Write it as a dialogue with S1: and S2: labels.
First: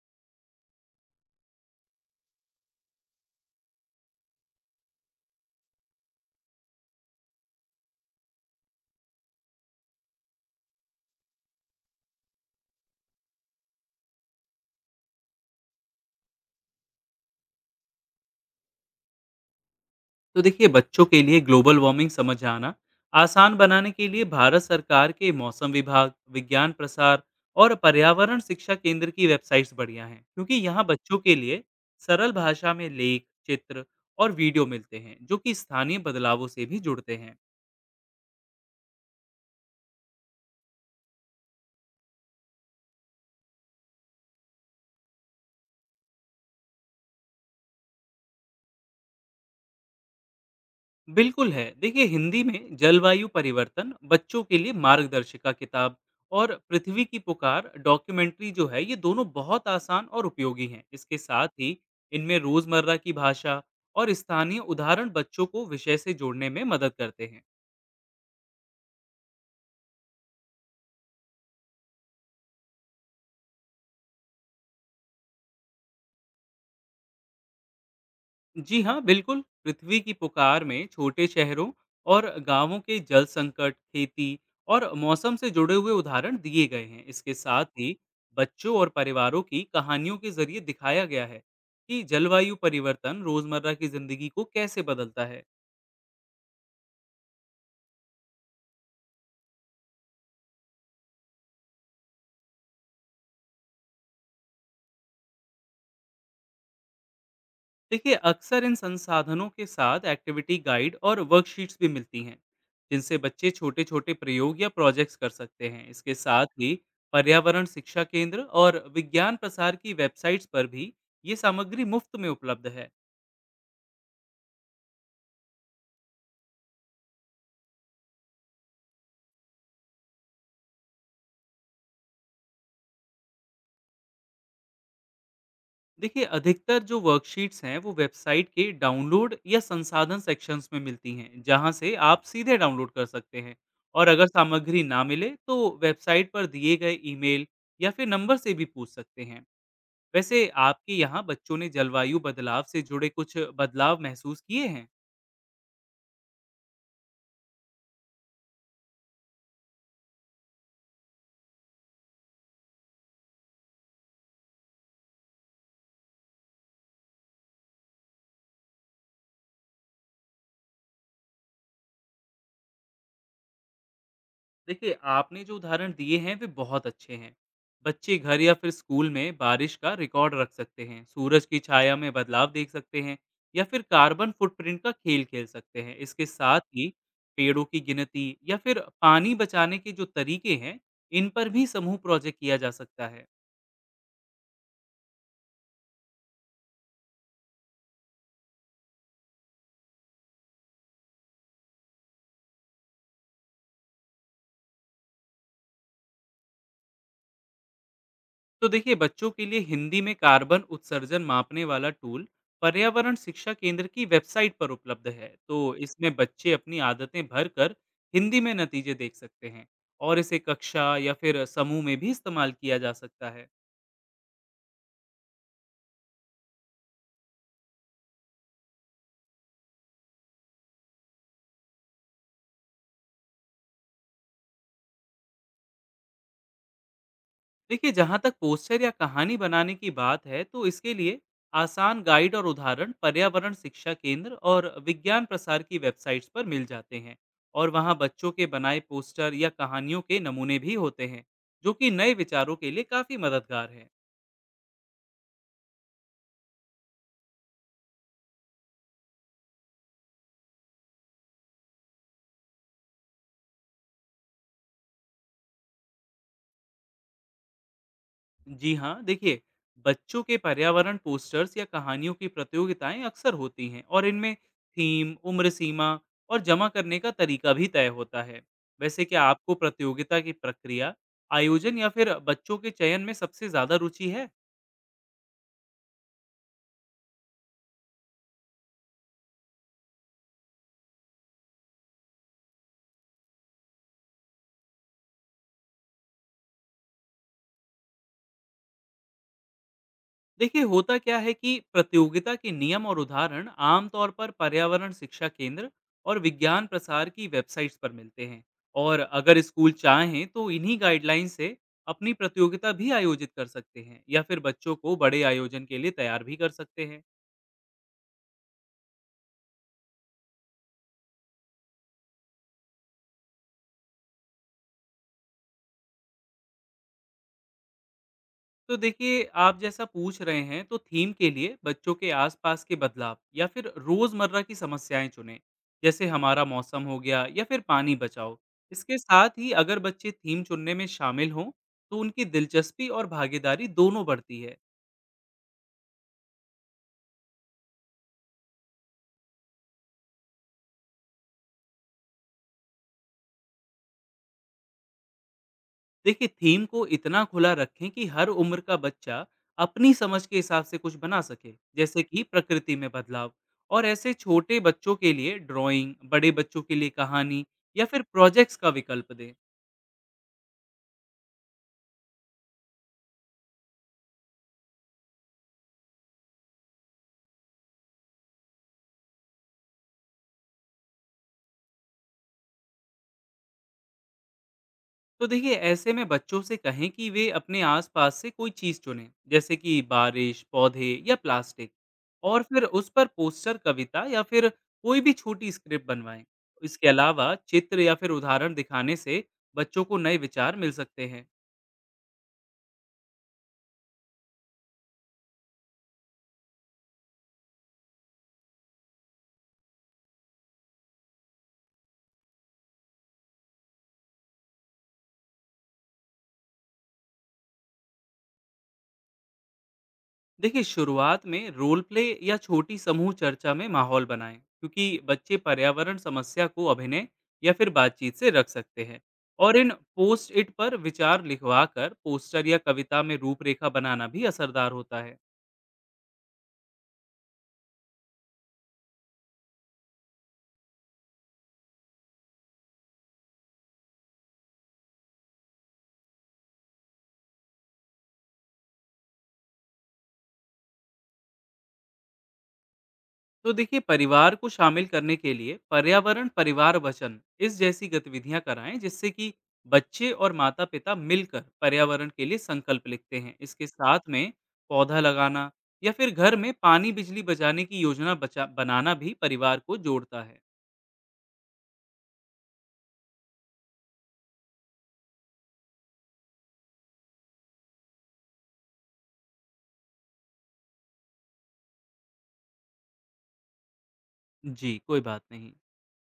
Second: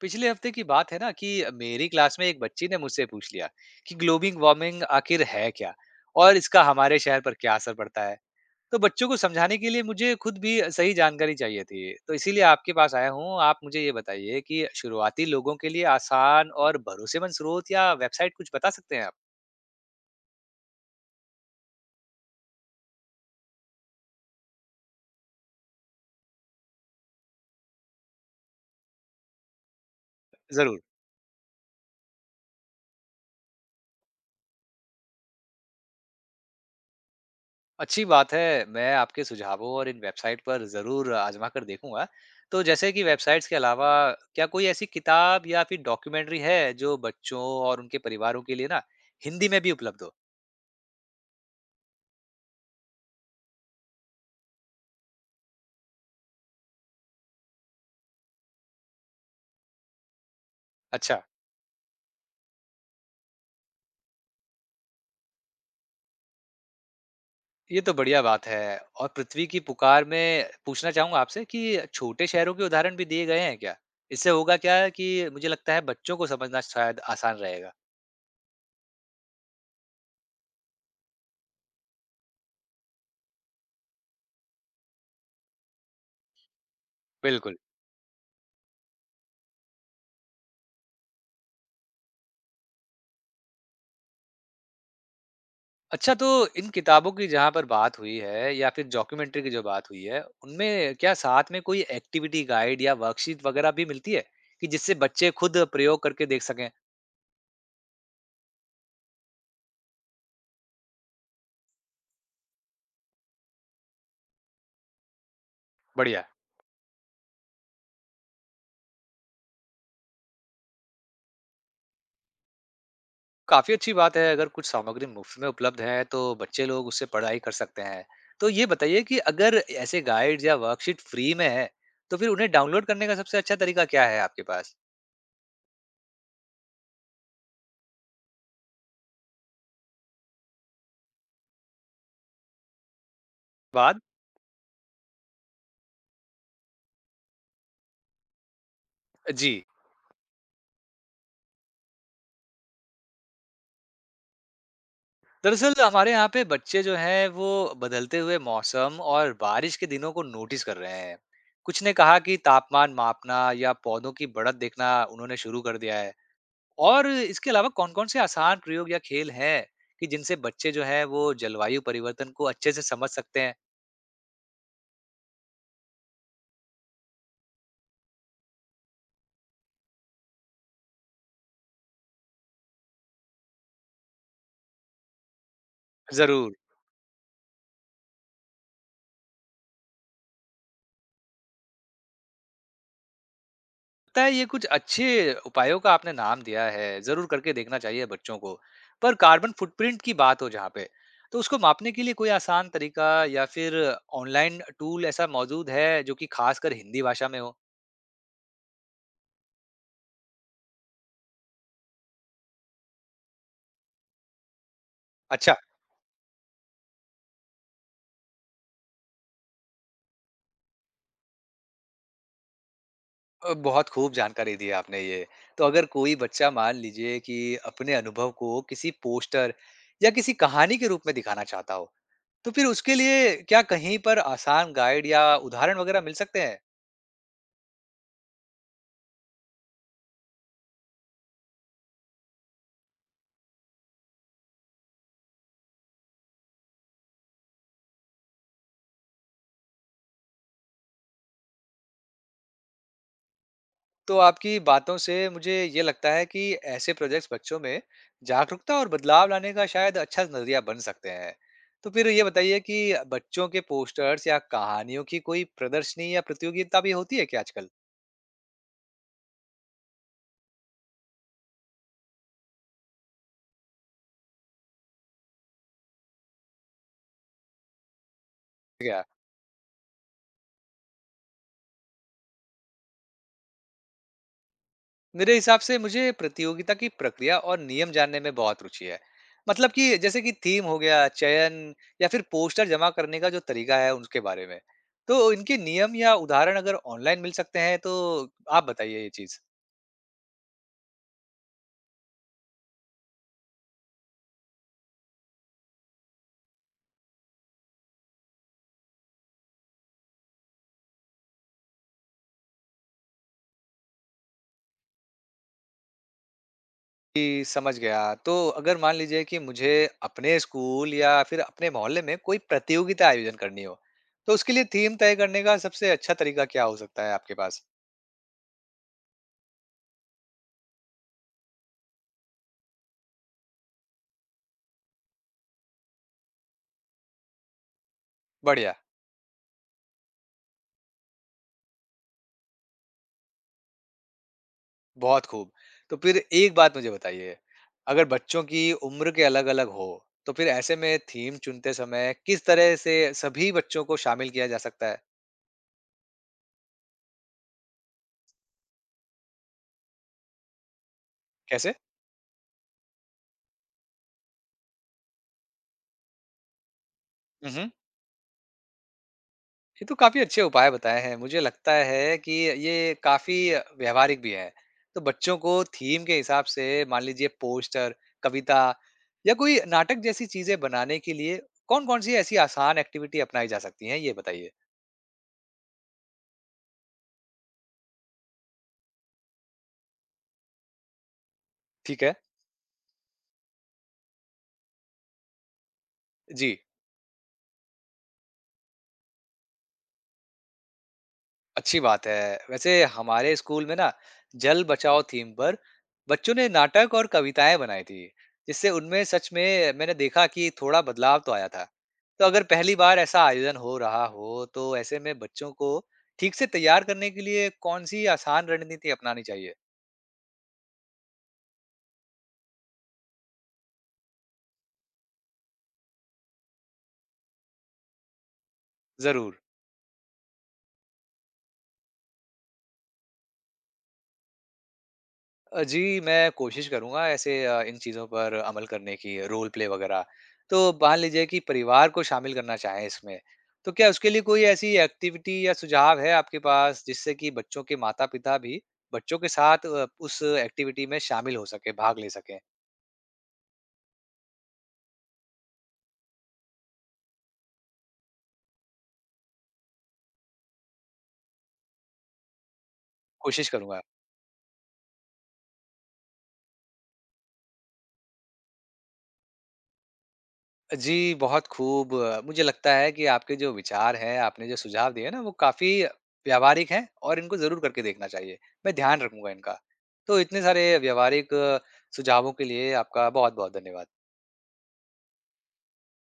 S1: पिछले हफ्ते की बात है ना कि मेरी क्लास में एक बच्ची ने मुझसे पूछ लिया कि ग्लोबल वार्मिंग आखिर है क्या, और इसका हमारे शहर पर क्या असर पड़ता है। तो बच्चों को समझाने के लिए मुझे खुद भी सही जानकारी चाहिए थी, तो इसीलिए आपके पास आया हूँ। आप मुझे ये बताइए कि शुरुआती लोगों के लिए आसान और भरोसेमंद स्रोत या वेबसाइट कुछ बता सकते हैं आप?
S2: तो देखिए, बच्चों के लिए ग्लोबल वार्मिंग समझ आना आसान बनाने के लिए भारत सरकार के मौसम विभाग, विज्ञान प्रसार और पर्यावरण शिक्षा केंद्र की वेबसाइट्स बढ़िया हैं, क्योंकि
S1: जरूर।
S2: यहाँ बच्चों के लिए सरल भाषा में लेख, चित्र और वीडियो मिलते हैं जो कि स्थानीय बदलावों से भी जुड़ते हैं।
S1: अच्छी बात है। मैं आपके सुझावों और इन वेबसाइट पर ज़रूर आज़मा कर देखूँगा। तो जैसे कि वेबसाइट्स के अलावा क्या कोई ऐसी किताब या फिर डॉक्यूमेंट्री है जो बच्चों और उनके परिवारों के लिए ना हिंदी में भी उपलब्ध हो?
S2: बिल्कुल है। देखिए, हिंदी में जलवायु परिवर्तन, बच्चों के लिए मार्गदर्शिका किताब और पृथ्वी की पुकार डॉक्यूमेंट्री जो है, ये दोनों बहुत आसान और उपयोगी हैं। इसके
S1: अच्छा,
S2: साथ ही इनमें रोज़मर्रा की भाषा और स्थानीय उदाहरण बच्चों को विषय से जोड़ने में मदद करते हैं।
S1: ये तो बढ़िया बात है। और पृथ्वी की पुकार में पूछना चाहूँगा आपसे कि छोटे शहरों के उदाहरण भी दिए गए हैं क्या? इससे होगा क्या कि मुझे लगता है बच्चों को समझना शायद आसान रहेगा।
S2: जी हाँ, बिल्कुल। पृथ्वी की पुकार में छोटे शहरों और गांवों के जल संकट, खेती और मौसम से जुड़े हुए उदाहरण दिए गए हैं। इसके
S1: बिल्कुल।
S2: साथ ही बच्चों और परिवारों की कहानियों के जरिए दिखाया गया है कि जलवायु परिवर्तन रोजमर्रा की जिंदगी को कैसे बदलता है।
S1: अच्छा, तो इन किताबों की जहाँ पर बात हुई है या फिर डॉक्यूमेंट्री की जो बात हुई है, उनमें क्या साथ में कोई एक्टिविटी गाइड या वर्कशीट वगैरह भी मिलती है, कि जिससे बच्चे खुद प्रयोग करके देख सकें?
S2: देखिए, अक्सर इन संसाधनों के साथ एक्टिविटी गाइड और वर्कशीट्स भी मिलती हैं, जिनसे बच्चे छोटे छोटे प्रयोग या प्रोजेक्ट्स कर सकते हैं। इसके
S1: बढ़िया।
S2: साथ ही पर्यावरण शिक्षा केंद्र और विज्ञान प्रसार की वेबसाइट्स पर भी ये सामग्री मुफ्त में उपलब्ध है।
S1: काफ़ी अच्छी बात है, अगर कुछ सामग्री मुफ़्त में उपलब्ध है, तो बच्चे लोग उससे पढ़ाई कर सकते हैं। तो ये बताइए कि अगर ऐसे गाइड्स या वर्कशीट फ्री में है, तो फिर उन्हें डाउनलोड करने का सबसे अच्छा तरीका क्या है आपके पास?
S2: देखिए, अधिकतर जो वर्कशीट्स हैं वो वेबसाइट के डाउनलोड या संसाधन सेक्शंस में मिलती हैं, जहां से आप सीधे डाउनलोड कर सकते हैं।
S1: बाद।
S2: और अगर सामग्री ना मिले तो वेबसाइट पर दिए गए ईमेल या फिर नंबर से भी पूछ सकते हैं।
S1: जी।
S2: वैसे, आपके यहाँ बच्चों ने जलवायु बदलाव से जुड़े कुछ बदलाव महसूस किए हैं?
S1: दरअसल हमारे यहाँ पे बच्चे जो हैं वो बदलते हुए मौसम और बारिश के दिनों को नोटिस कर रहे हैं। कुछ ने कहा कि तापमान मापना या पौधों की बढ़त देखना उन्होंने शुरू कर दिया है। और इसके अलावा कौन कौन से आसान प्रयोग या खेल हैं कि जिनसे बच्चे जो हैं वो जलवायु परिवर्तन को अच्छे से समझ सकते हैं?
S2: देखिए, आपने जो उदाहरण दिए हैं वे बहुत अच्छे हैं। बच्चे घर या फिर स्कूल में बारिश का रिकॉर्ड रख सकते हैं, सूरज की छाया में बदलाव देख सकते हैं या फिर कार्बन फुटप्रिंट का खेल खेल सकते हैं। इसके
S1: जरूर।
S2: साथ ही पेड़ों की गिनती या फिर पानी बचाने के जो तरीके हैं, इन पर भी समूह प्रोजेक्ट किया जा सकता है।
S1: लगता है ये कुछ अच्छे उपायों का आपने नाम दिया है, जरूर करके देखना चाहिए बच्चों को। पर कार्बन फुटप्रिंट की बात हो जहाँ पे, तो उसको मापने के लिए कोई आसान तरीका या फिर ऑनलाइन टूल ऐसा मौजूद है जो कि खासकर हिंदी भाषा में हो?
S2: तो देखिए, बच्चों के लिए हिंदी में कार्बन उत्सर्जन मापने वाला टूल पर्यावरण शिक्षा केंद्र की वेबसाइट पर उपलब्ध है।
S1: अच्छा।
S2: तो इसमें बच्चे अपनी आदतें भरकर हिंदी में नतीजे देख सकते हैं और इसे कक्षा या फिर समूह में भी इस्तेमाल किया जा सकता है।
S1: बहुत खूब जानकारी दी है आपने ये। तो अगर कोई बच्चा मान लीजिए कि अपने अनुभव को किसी पोस्टर या किसी कहानी के रूप में दिखाना चाहता हो, तो फिर उसके लिए क्या कहीं पर आसान गाइड या उदाहरण वगैरह मिल सकते हैं?
S2: देखिए, जहाँ तक पोस्टर या कहानी बनाने की बात है तो इसके लिए आसान गाइड और उदाहरण पर्यावरण शिक्षा केंद्र और विज्ञान प्रसार की वेबसाइट्स पर मिल जाते हैं। और वहाँ बच्चों के बनाए पोस्टर या कहानियों के नमूने भी होते हैं, जो कि नए विचारों के लिए काफ़ी मददगार है
S1: तो आपकी बातों से मुझे ये लगता है कि ऐसे प्रोजेक्ट्स बच्चों में जागरूकता और बदलाव लाने का शायद अच्छा नजरिया बन सकते हैं। तो फिर ये बताइए कि बच्चों के पोस्टर्स या कहानियों की कोई प्रदर्शनी या प्रतियोगिता भी होती है क्या आजकल?
S2: जी हाँ, देखिए, बच्चों के पर्यावरण पोस्टर्स या कहानियों की प्रतियोगिताएं अक्सर होती हैं और इनमें थीम, उम्र सीमा और जमा करने का तरीका भी तय होता है।
S1: क्या?
S2: वैसे, क्या आपको प्रतियोगिता की प्रक्रिया, आयोजन या फिर बच्चों के चयन में सबसे ज्यादा रुचि है?
S1: मेरे हिसाब से मुझे प्रतियोगिता की प्रक्रिया और नियम जानने में बहुत रुचि है। मतलब कि जैसे कि थीम हो गया, चयन या फिर पोस्टर जमा करने का जो तरीका है उसके बारे में। तो इनके नियम या उदाहरण अगर ऑनलाइन मिल सकते हैं तो आप बताइए ये चीज।
S2: देखिए, होता क्या है कि प्रतियोगिता के नियम और उदाहरण आमतौर पर पर्यावरण शिक्षा केंद्र और विज्ञान प्रसार की वेबसाइट्स पर मिलते हैं। और अगर स्कूल चाहें तो इन्हीं गाइडलाइन से अपनी प्रतियोगिता भी आयोजित कर सकते हैं या फिर बच्चों को बड़े आयोजन के लिए तैयार भी कर सकते हैं।
S1: जी, समझ गया। तो अगर मान लीजिए कि मुझे अपने स्कूल या फिर अपने मोहल्ले में कोई प्रतियोगिता आयोजन करनी हो, तो उसके लिए थीम तय करने का सबसे अच्छा तरीका क्या हो सकता है आपके पास?
S2: तो देखिए, आप जैसा पूछ रहे हैं, तो थीम के लिए बच्चों के आसपास के बदलाव या फिर रोजमर्रा की समस्याएं चुनें, जैसे हमारा मौसम हो गया या फिर पानी बचाओ।
S1: बढ़िया।
S2: इसके साथ ही अगर बच्चे थीम चुनने में शामिल हों तो उनकी दिलचस्पी और भागीदारी दोनों बढ़ती है।
S1: बहुत खूब। तो फिर एक बात मुझे बताइए, अगर बच्चों की उम्र के अलग-अलग हो, तो फिर ऐसे में थीम चुनते समय किस तरह से सभी बच्चों को शामिल किया जा सकता है?
S2: देखिए, थीम को इतना खुला रखें कि हर उम्र का बच्चा अपनी समझ के हिसाब से कुछ बना सके,
S1: कैसे?
S2: जैसे कि प्रकृति में बदलाव। और ऐसे छोटे बच्चों के लिए ड्राइंग, बड़े बच्चों के लिए कहानी
S1: मम्।
S2: या फिर प्रोजेक्ट्स का विकल्प दें।
S1: ये तो काफी अच्छे उपाय बताए हैं। मुझे लगता है कि ये काफी व्यावहारिक भी है। तो बच्चों को थीम के हिसाब से मान लीजिए पोस्टर, कविता या कोई नाटक जैसी चीजें बनाने के लिए कौन-कौन सी ऐसी आसान एक्टिविटी अपनाई जा सकती हैं? ये बताइए।
S2: तो देखिए, ऐसे में बच्चों से कहें कि वे अपने आसपास से कोई चीज़ चुनें, जैसे कि बारिश, पौधे या प्लास्टिक।
S1: ठीक है।
S2: और फिर उस पर पोस्टर, कविता या फिर कोई भी छोटी स्क्रिप्ट बनवाएं।
S1: जी।
S2: इसके अलावा चित्र या फिर उदाहरण दिखाने से बच्चों को नए विचार मिल सकते हैं।
S1: अच्छी बात है। वैसे हमारे स्कूल में ना जल बचाओ थीम पर बच्चों ने नाटक और कविताएं बनाई थी, जिससे उनमें सच में मैंने देखा कि थोड़ा बदलाव तो आया था। तो अगर पहली बार ऐसा आयोजन हो रहा हो तो ऐसे में बच्चों को ठीक से तैयार करने के लिए कौन सी आसान रणनीति अपनानी चाहिए?
S2: देखिए, शुरुआत में रोल प्ले या छोटी समूह चर्चा में माहौल बनाएं, क्योंकि बच्चे पर्यावरण समस्या को अभिनय या फिर बातचीत से रख सकते हैं।
S1: जरूर।
S2: और इन पोस्ट इट पर विचार लिखवा कर पोस्टर या कविता में रूपरेखा बनाना भी असरदार होता है।
S1: जी, मैं कोशिश करूँगा ऐसे इन चीज़ों पर अमल करने की, रोल प्ले वगैरह। तो मान लीजिए कि परिवार को शामिल करना चाहें इसमें, तो क्या उसके लिए कोई ऐसी एक्टिविटी या सुझाव है आपके पास, जिससे कि बच्चों के माता-पिता भी बच्चों के साथ उस एक्टिविटी में शामिल हो सकें, भाग ले सकें?
S2: तो देखिए, परिवार को शामिल करने के लिए पर्यावरण परिवार वचन, इस जैसी गतिविधियां कराएं, जिससे कि बच्चे और माता पिता मिलकर पर्यावरण के लिए संकल्प लिखते हैं।
S1: कोशिश
S2: इसके
S1: करूँगा।
S2: साथ में पौधा लगाना या फिर घर में पानी बिजली बचाने की योजना बचा बनाना भी परिवार को जोड़ता है।
S1: जी, बहुत खूब। मुझे लगता है कि आपके जो विचार हैं, आपने जो सुझाव दिए ना, वो काफ़ी व्यावहारिक हैं और इनको ज़रूर करके देखना चाहिए। मैं ध्यान रखूँगा इनका। तो इतने सारे व्यावहारिक सुझावों के लिए आपका बहुत-बहुत धन्यवाद।
S2: जी, कोई बात नहीं।